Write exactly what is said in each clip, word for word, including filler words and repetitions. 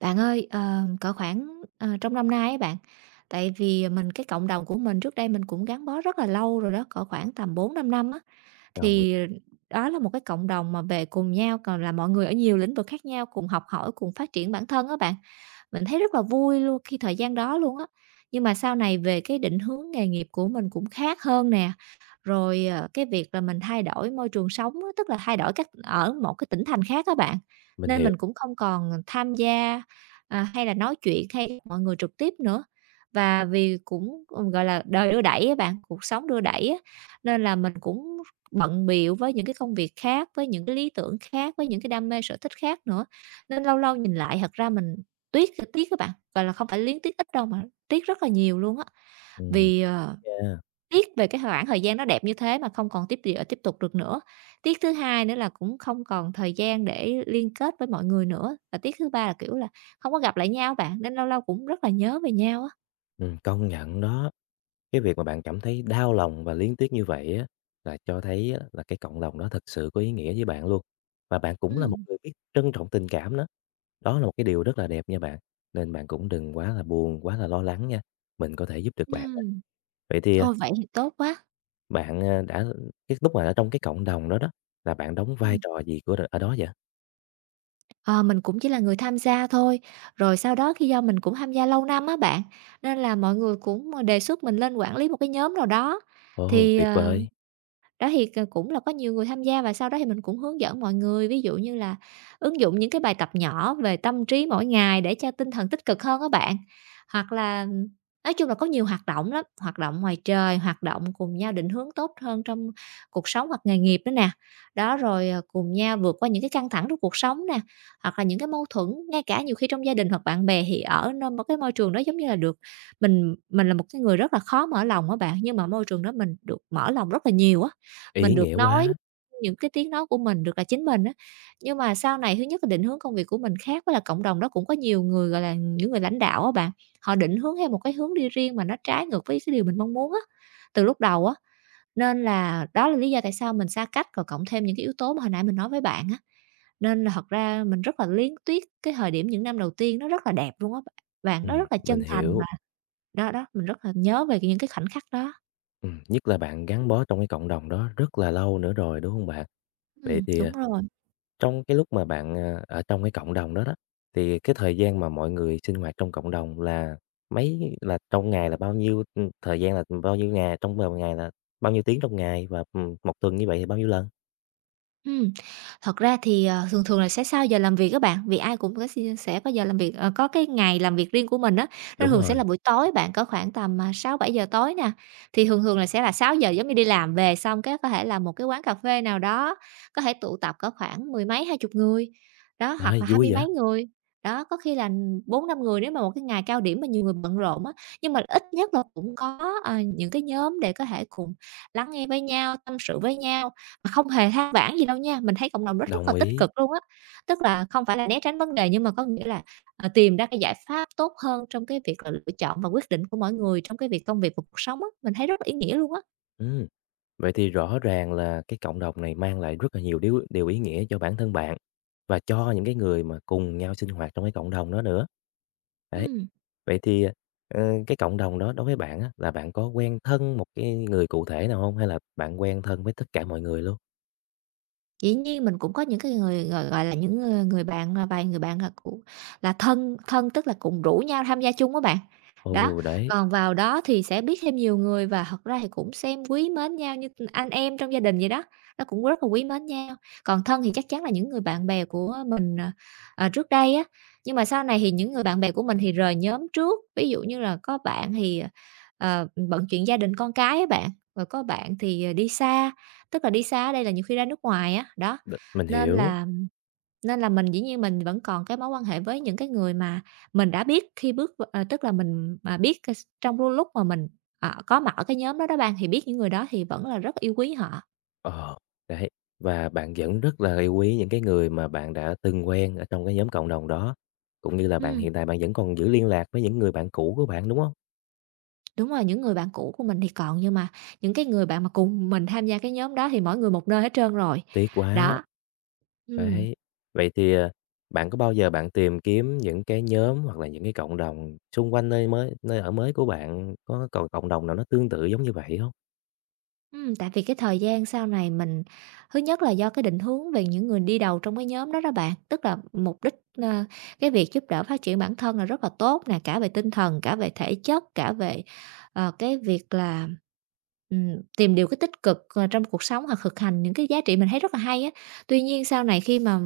Bạn ơi, ờ, cỡ khoảng, ờ, trong năm nay ấy bạn, tại vì mình cái cộng đồng của mình trước đây mình cũng gắn bó rất là lâu rồi đó, cỡ khoảng tầm bốn 5 năm á, Đồng ý, thì đó là một cái cộng đồng mà về cùng nhau, còn là mọi người ở nhiều lĩnh vực khác nhau cùng học hỏi, cùng phát triển bản thân á bạn. Mình thấy rất là vui luôn khi thời gian đó luôn á. Nhưng mà sau này về cái định hướng nghề nghiệp của mình cũng khác hơn nè, rồi, ờ, cái việc là mình thay đổi môi trường sống á, tức là thay đổi cách ở một cái tỉnh thành khác các bạn, mình nên hiểu. mình cũng không còn tham gia À, hay là nói chuyện hay mọi người trực tiếp nữa. Và vì cũng, gọi là, đời đưa đẩy á bạn, cuộc sống đưa đẩy á, nên là mình cũng bận bịu với những cái công việc khác, với những cái lý tưởng khác, với những cái đam mê sở thích khác nữa, nên lâu lâu nhìn lại thật ra mình tiếc, tiếc các bạn, gọi là, không phải liếng tiếc ít đâu mà tiếc rất là nhiều luôn á. Ừm, Vì, ờ yeah, tiếc về cái khoảng thời gian nó đẹp như thế mà không còn tiếp địa tiếp tục được nữa. Tiếc thứ hai nữa là cũng không còn thời gian để liên kết với mọi người nữa. Và tiếc thứ ba là, kiểu là, không có gặp lại nhau bạn, nên lâu lâu cũng rất là nhớ về nhau á. ừm, công nhận đó. Cái việc mà bạn cảm thấy đau lòng và liếng tiếc như vậy á, là cho thấy á là cái cộng đồng đó thật sự có ý nghĩa với bạn luôn. Và bạn cũng là một Ừm. người biết trân trọng tình cảm đó. Đó là một cái điều rất là đẹp nha bạn, nên bạn cũng đừng quá là buồn, quá là lo lắng nha, mình có thể giúp được bạn nè. Ừm. Vậy thì, à, Ôi, vậy thì tốt quá. bạn, à, đã cái lúc mà ở trong cái cộng đồng đó đó, là bạn đóng vai Ừm. trò gì của ở đó vậy? Ờ, mình cũng chỉ là người tham gia thôi, rồi sau đó khi do mình cũng tham gia lâu năm á bạn, nên là mọi người cũng đề xuất mình lên quản lý một cái nhóm nào đó, Ồ, thì, tuyệt ờ vời, đó thì c cũng là có nhiều người tham gia và sau đó thì mình cũng hướng dẫn mọi người, ví dụ như là ứng dụng những cái bài tập nhỏ về tâm trí mỗi ngày để cho tinh thần tích cực hơn các bạn. Hoặc là nói chung là có nhiều hoạt động lắm, hoạt động ngoài trời, hoạt động cùng nhau định hướng tốt hơn trong cuộc sống hoặc nghề nghiệp nữa nè. Đó, rồi, ờ, cùng nhau vượt qua những cái căng thẳng trong cuộc sống nè, hoặc là những cái mâu thuẫn, ngay cả nhiều khi trong gia đình hoặc bạn bè thì ở nơi một cái môi trường đó giống như là được mình mình là một cái người rất là khó mở lòng á bạn, nhưng mà môi trường đó mình được mở lòng rất là nhiều á. Mình ý được nghĩa nói quá! những cái tiếng nói của mình, được là chính mình á. Nhưng mà sau này thứ nhất là định hướng công việc của mình khác, với là cộng đồng đó cũng có nhiều người, gọi là, những người lãnh đạo á bạn, họ định hướng theo một cái hướng đi riêng mà nó trái ngược với cái điều mình mong muốn á, từ lúc đầu á. Nên là đó là lý do tại sao mình xa cách, rồi cộng thêm những cái yếu tố mà hồi nãy mình nói với bạn á, nên là thật ra mình rất là luyến tiếc cái thời điểm những năm đầu tiên nó rất là đẹp luôn á bạn, nó Ừm, rất là mình chân thành hiểu. và đó, đó, mình rất là nhớ về những cái khoảnh khắc đó. Ừm, nhất là bạn gắn bó trong cái cộng đồng đó rất là lâu nữa rồi, đúng không bạn? Vậy Ừm, thì, đúng à, rồi. trong cái lúc mà bạn, à, ở trong cái cộng đồng đó đó, thì cái thời gian mà mọi người sinh hoạt trong cộng đồng là mấy là trong ngày là bao nhiêu, ừm, thời gian là bao nhiêu ngày, trong một ngày là bao nhiêu tiếng trong ngày và, ừm, một tuần như vậy thì bao nhiêu lần? Ừm, thật ra thì, ờ, thường thường là sẽ sau giờ làm việc các bạn, vì ai cũng có xi sẽ có giờ làm việc, ờ, có cái ngày làm việc riêng của mình á, nên Đúng thường sẽ là rồi, buổi tối bạn, có khoảng tầm, à, sáu bảy giờ tối nè. Thì thường thường là sẽ là sáu giờ giống như đi làm về xong cái có thể là một cái quán cà phê nào đó, có thể tụ tập có khoảng mười mấy, hai chục người, đó, hoặc ơi, là hai vui mươi vậy! mấy người, đó, có khi là bốn năm người nếu mà một cái ngày cao điểm mà nhiều người bận rộn á. Nhưng mà ít nhất là cũng có, ờ, những cái nhóm để có thể cùng lắng nghe với nhau, tâm sự với nhau. Mà không hề than vãn gì đâu nha, mình thấy cộng đồng rất rất là Đồng tích ý, cực luôn á. Tức là không phải là né tránh vấn đề nhưng mà có nghĩa là, ờ, tìm ra cái giải pháp tốt hơn trong cái việc là lựa chọn và quyết định của mỗi người trong cái việc công việc và cuộc sống á, mình thấy rất là ý nghĩa luôn á. ừm. Vậy thì rõ ràng là cái cộng đồng này mang lại rất là nhiều điều điều ý nghĩa cho bản thân bạn và cho những cái người mà cùng nhau sinh hoạt trong cái cộng đồng đó nữa. Đấy, Ừm. vậy thì, ờ, cái cộng đồng đó đối với bạn á, là bạn có quen thân một cái người cụ thể nào không? Hay là bạn quen thân với tất cả mọi người luôn? Dĩ nhiên mình cũng có những cái người, gọi gọi là, những, ơ, người bạn, à, vài người bạn là cũng là thân thân, tức là cùng rủ nhau tham gia chung á bạn. Đó, Ồ, đấy, còn vào đó thì sẽ biết thêm nhiều người và thật ra thì cũng xem quý mến nhau như anh em trong gia đình vậy đó, nó cũng rất là quý mến nhau. Còn thân thì chắc chắn là những người bạn bè của mình, ờ, ờ, trước đây á, nhưng mà sau này thì những người bạn bè của mình thì rời nhóm trước. Ví dụ như là có bạn thì, ờ, ờ, bận chuyện gia đình con cái á bạn, rồi có bạn thì, ờ, đi xa, tức là đi xa ở đây là nhiều khi ra nước ngoài á, đó, đ mình nên hiểu. là nên là mình dĩ nhiên mình vẫn còn cái mối quan hệ với những cái người mà mình đã biết khi bước v ờ, tức là mình mà biết c trong cái lúc mà mình, ờ, có mặt ở cái nhóm đó đó bạn, thì biết những người đó thì vẫn là rất yêu quý họ. Ờ, đấy, và bạn vẫn rất là yêu quý những cái người mà bạn đã từng quen ở trong cái nhóm cộng đồng đó, cũng như là bạn Ừm, hiện tại bạn vẫn còn giữ liên lạc với những người bạn cũ của bạn, đúng không? đúng rồi, những người bạn cũ của mình thì còn, nhưng mà những cái người bạn mà cùng mình tham gia cái nhóm đó thì mỗi người một nơi hết trơn rồi, Tuyệt quá! đó. Ừm. Đấy, vậy thì, à, bạn có bao giờ bạn tìm kiếm những cái nhóm hoặc là những cái cộng đồng xung quanh nơi mới nơi ở mới của bạn có còn cộng đồng nào nó tương tự giống như vậy không? Ừm, tại vì cái thời gian sau này mình thứ nhất là do cái định hướng về những người đi đầu trong cái nhóm đó đó bạn, tức là mục đích, ơ, cái việc giúp đỡ phát triển bản thân là rất là tốt nè, cả về tinh thần, cả về thể chất, cả về, ờ, cái việc là, ừm, tìm điều cái tích cực, ờ, trong cuộc sống hoặc thực hành những cái giá trị mình thấy rất là hay á. Tuy nhiên sau này khi mà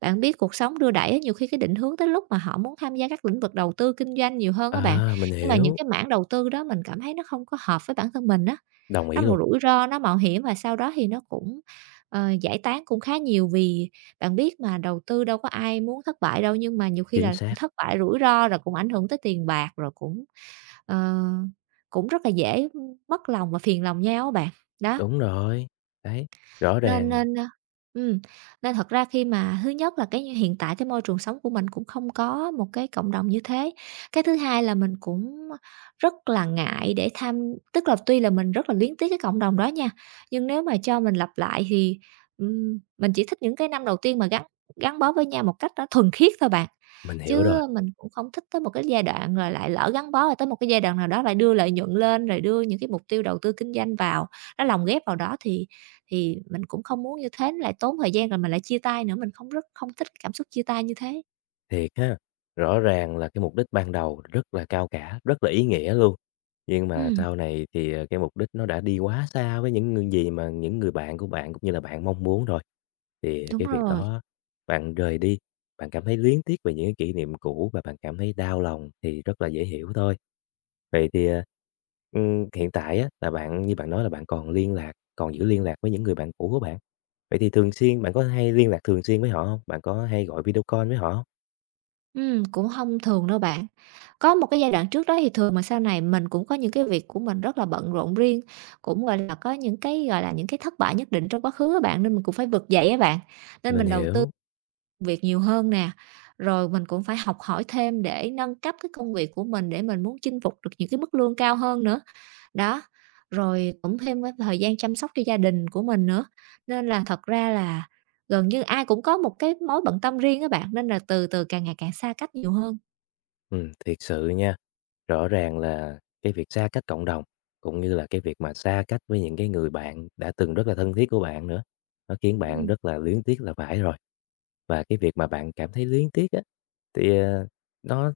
bạn biết cuộc sống đưa đẩy á, nhiều khi cái định hướng tới lúc mà họ muốn tham gia các lĩnh vực đầu tư kinh doanh nhiều hơn á bạn, À, mình nhưng mà những hiểu, cái mảng đầu tư đó mình cảm thấy nó không có hợp với bản thân mình á. đồng Nó ý một luôn, rủi ro, nó mạo hiểm và sau đó thì nó cũng, ờ, giải tán cũng khá nhiều vì bạn biết mà đầu tư đâu có ai muốn thất bại đâu, nhưng mà nhiều khi chính là xác, thất bại rủi ro rồi cũng ảnh hưởng tới tiền bạc, rồi cũng, ờ, cũng rất là dễ mất lòng và phiền lòng nhau á bạn. Đó, đúng rồi, đấy, rõ nên ràng nên, ơ ừm, nên thật ra khi mà thứ nhất là cái như hiện tại cái môi trường sống của mình cũng không có một cái cộng đồng như thế. Cái thứ hai là mình cũng rất là ngại để tham tức là tuy là mình rất là luyến tiếc cái cộng đồng đó nha, nhưng nếu mà cho mình lặp lại thì, ừm, mình chỉ thích những cái năm đầu tiên mà gắn gắn bó với nhau một cách nó thuần khiết thôi bạn. mình hiểu Chứ rồi. mình cũng không thích tới một cái giai đoạn rồi lại lỡ gắn bó rồi tới một cái giai đoạn nào đó lại đưa lợi nhuận lên, rồi đưa những cái mục tiêu đầu tư kinh doanh vào, nó lồng ghép vào đó thì thì mình cũng không muốn như thế nó lại tốn thời gian rồi mình lại chia tay nữa, mình không rất không thích cái cảm xúc chia tay như thế. Thiệt ha, rõ ràng là cái mục đích ban đầu rất là cao cả, rất là ý nghĩa luôn. Nhưng mà Ừm, sau này thì, ờ, cái mục đích nó đã đi quá xa với những ng gì mà những người bạn của bạn cũng như là bạn mong muốn rồi. Thì đúng cái việc rồi. đó bạn rời đi, bạn cảm thấy luyến tiếc về những cái kỷ niệm cũ và bạn cảm thấy đau lòng thì rất là dễ hiểu thôi. Vậy thì, ờ, ừm, hiện tại á là bạn như bạn nói là bạn còn liên lạc, còn giữ liên lạc với những người bạn cũ của bạn. Vậy thì thường xuyên bạn có hay liên lạc thường xuyên với họ không? Bạn có hay gọi video call với họ hông? Ừm, cũng không thường đâu bạn. Có một cái giai đoạn trước đó thì thường, mà sau này mình cũng có những cái việc của mình rất là bận rộn riêng, cũng, gọi là, có những cái, gọi là, những cái thất bại nhất định trong quá khứ á bạn, nên mình cũng phải vực dậy á bạn. Nên Mình mình đầu tư hiểu. việc nhiều hơn nè, rồi mình cũng phải học hỏi thêm để nâng cấp cái công việc của mình để mình muốn chinh phục được những cái mức lương cao hơn nữa. Đó, rồi cũng thêm cái thời gian chăm sóc cho gia đình của mình nữa, nên là thật ra là gần như ai cũng có một cái mối bận tâm riêng các bạn, nên là từ từ càng ngày càng xa cách nhiều hơn. Ừm, thiệt sự nha, rõ ràng là cái việc xa cách cộng đồng, cũng như là cái việc mà xa cách với những cái người bạn đã từng rất là thân thiết của bạn nữa, nó khiến bạn Ừm. rất là luyến tiếc là phải rồi. Và cái việc mà bạn cảm thấy luyến tiếc á, thì, ờ, nó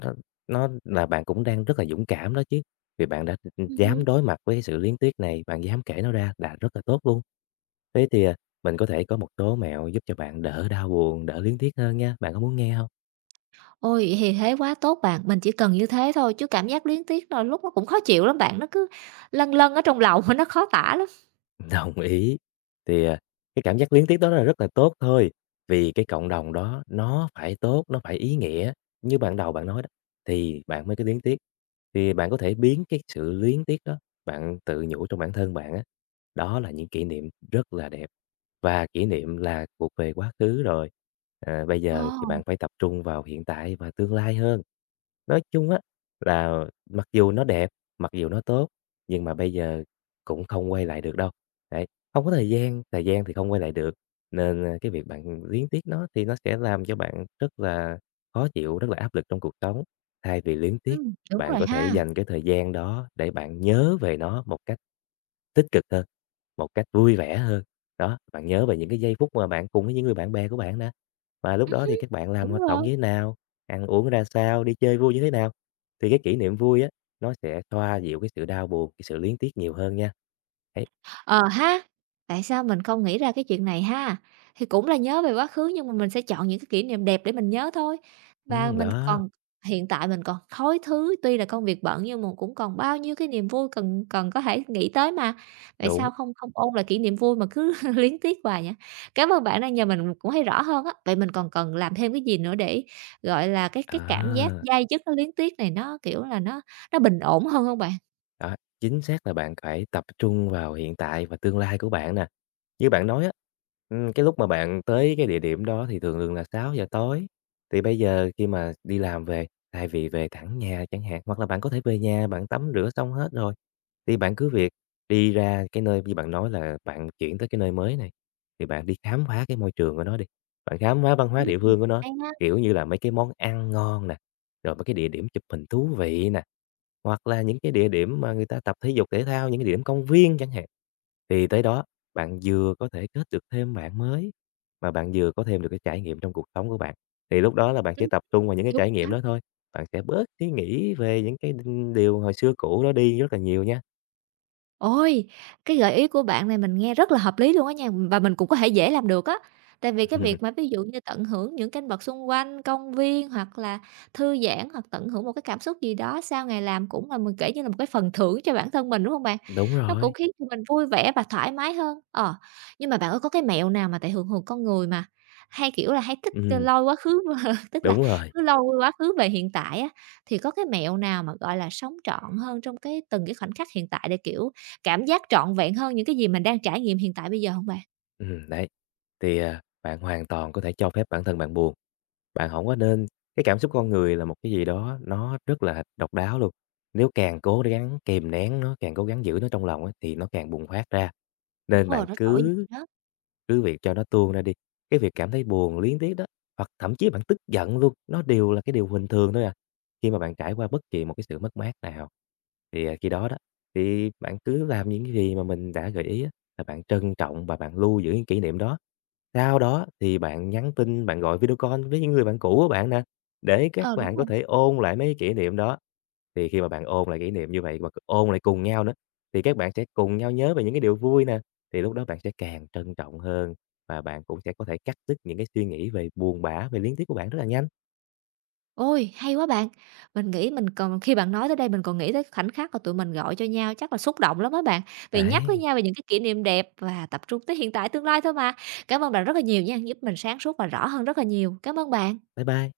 nó nó là bạn cũng đang rất là dũng cảm đó chứ, vì bạn đã, Ừm. dám đối mặt với sự luyến tiếc này, bạn dám kể nó ra là rất là tốt luôn. Thế thì, à, mình có thể có một số mẹo giúp cho bạn đỡ đau buồn, đỡ luyến tiếc hơn nha, bạn có muốn nghe không? Ôi, thì thế quá tốt bạn, mình chỉ cần như thế thôi chứ cảm giác luyến tiếc đôi lúc nó cũng khó chịu lắm bạn, nó cứ lâng lâng ở trong lòng, nó khó tả lắm. Đồng ý. Thì, à, cái cảm giác luyến tiếc đó là rất là tốt thôi, vì cái cộng đồng đó nó phải tốt, nó phải ý nghĩa, như ban đầu bạn nói đó, thì bạn mới cái luyến tiếc. Thì bạn có thể biến cái sự luyến tiếc đó, bạn tự nhủ trong bản thân bạn á, đó là những kỷ niệm rất là đẹp, và kỷ niệm là thuộc về quá khứ rồi, à, bây Ồ. giờ thì bạn phải tập trung vào hiện tại và tương lai hơn. Nói chung á, là mặc dù nó đẹp, mặc dù nó tốt, nhưng mà bây giờ cũng không quay lại được đâu. Đấy, không có thời gian, thời gian thì không quay lại được, nên, a, cái việc bạn luyến tiếc nó thì nó sẽ làm cho bạn rất là khó chịu, rất là áp lực trong cuộc sống. Thay vì luyến tiếc, Ừm, đúng bạn rồi có thể ha. dành cái thời gian đó để bạn nhớ về nó một cách tích cực hơn, một cách vui vẻ hơn. Đó, bạn nhớ về những cái giây phút mà bạn cùng với những người bạn bè của bạn đó và lúc Ừm, đó thì các bạn làm đúng hoạt động rồi. như thế nào, ăn uống ra sao, đi chơi vui như thế nào. Thì cái kỷ niệm vui á, nó sẽ xoa dịu cái sự đau buồn, cái sự luyến tiếc nhiều hơn nha. Đấy. Ờ ha, tại sao mình không nghĩ ra cái chuyện này ha? Thì cũng là nhớ về quá khứ nhưng mà mình sẽ chọn những cái kỷ niệm đẹp để mình nhớ thôi. Và Ừm, mình đó, còn hiện tại mình còn thối thứ, tuy là công việc bận nhưng mà cũng còn bao nhiêu cái niềm vui cần cần có thể nghĩ tới mà. Tại đúng. sao không không ôn lại kỷ niệm vui mà cứ luyến tiếc hoài nhỉ? Cảm ơn bạn đã nhờ mình cũng thấy rõ hơn á. Vậy mình còn cần làm thêm cái gì nữa để, gọi là, cái cái cảm giác À, day dứt, nó luyến tiếc này nó, kiểu là, nó nó bình ổn hơn không bạn? đó, chính xác là bạn phải tập trung vào hiện tại và tương lai của bạn nè. Như bạn nói á, ừm, cái lúc mà bạn tới cái địa điểm đó thì thường thường là sáu giờ tối, thì bây giờ khi mà đi làm về, thay vì về thẳng nhà chẳng hạn, hoặc là bạn có thể về nhà bạn tắm rửa xong hết rồi, thì bạn cứ việc đi ra cái nơi như bạn nói là bạn chuyển tới cái nơi mới này, thì bạn đi khám phá cái môi trường của nó đi, bạn khám phá văn hóa Ừm, địa phương của nó, hay ha, kiểu như là mấy cái món ăn ngon nè, rồi mấy cái địa điểm chụp hình thú vị nè, hoặc là những cái địa điểm mà người ta tập thể dục thể thao, những cái địa điểm công viên chẳng hạn. Thì tới đó bạn vừa có thể kết được thêm bạn mới, mà bạn vừa có thêm được cái trải nghiệm trong cuộc sống của bạn. Thì lúc đó là bạn sẽ ừm, tập trung vào những cái đúng. trải nghiệm đó thôi, bạn sẽ bớt suy nghĩ về những cái điều hồi xưa cũ đó đi rất là nhiều nha. Ôi, cái gợi ý của bạn này mình nghe rất là hợp lý luôn á nha, và mình cũng có thể dễ làm được á. Tại vì cái việc mà ví dụ như tận hưởng những cảnh vật xung quanh, công viên hoặc là thư giãn hoặc tận hưởng một cái cảm xúc gì đó sau ngày làm cũng là mình kể như là một cái phần thưởng cho bản thân mình, đúng không bạn? Đúng Nó cũng rồi, khiến cho mình vui vẻ và thoải mái hơn. Ờ, nhưng mà bạn ơi có cái mẹo nào mà tại thường thường con người mà hay, kiểu là, hay thích, ơ, ừm, lôi quá khứ tức là đúng rồi. cứ lôi quá khứ về hiện tại á, thì có cái mẹo nào mà, gọi là, sống trọn hơn trong cái từng cái khoảnh khắc hiện tại để, kiểu, cảm giác trọn vẹn hơn những cái gì mình đang trải nghiệm hiện tại bây giờ hông bạn? Ừm, đấy, thì, à, Bạn hoàn toàn có thể cho phép bản thân bạn buồn. Bạn không có nên cái cảm xúc con người là một cái gì đó nó rất là độc đáo luôn. Nếu càng cố gắng kìm nén nó, càng cố gắng giữ nó trong lòng á, thì nó càng bùng phát ra. Đúng Nên rồi, bạn nó trỗi dậy cứ đó. cứ việc cho nó tuôn ra đi. Cái việc cảm thấy buồn, liên tiếp đó, hoặc thậm chí bạn tức giận luôn, nó đều là cái điều bình thường thôi à. Khi mà bạn trải qua bất kỳ một cái sự mất mát nào, thì, à, khi đó đó, thì bạn cứ làm những cái gì mà mình đã gợi ý á, là bạn trân trọng và bạn lưu giữ những kỷ niệm đó. Sau đó thì bạn nhắn tin, bạn gọi video call với những người bạn cũ của bạn nè, để các Ờ, đúng bạn rồi. có thể ôn lại mấy kỷ niệm đó. Thì khi mà bạn ôn lại kỷ niệm như vậy và ôn lại cùng nhau nữa, thì các bạn sẽ cùng nhau nhớ về những cái điều vui nè, thì lúc đó bạn sẽ càng trân trọng hơn và bạn cũng sẽ có thể cắt đứt những cái suy nghĩ về buồn bã, về liên tiếp của bạn rất là nhanh. Ôi, hay quá bạn! Mình nghĩ mình còn khi bạn nói tới đây mình còn nghĩ tới khoảnh khắc mà tụi mình gọi cho nhau chắc là xúc động lắm á bạn, vì nhắc với Đấy, nhau về những cái kỷ niệm đẹp và tập trung tới hiện tại tương lai thôi mà. Cảm ơn bạn rất là nhiều nha, giúp mình sáng suốt và rõ hơn rất là nhiều. Cám ơn bạn. bye bye.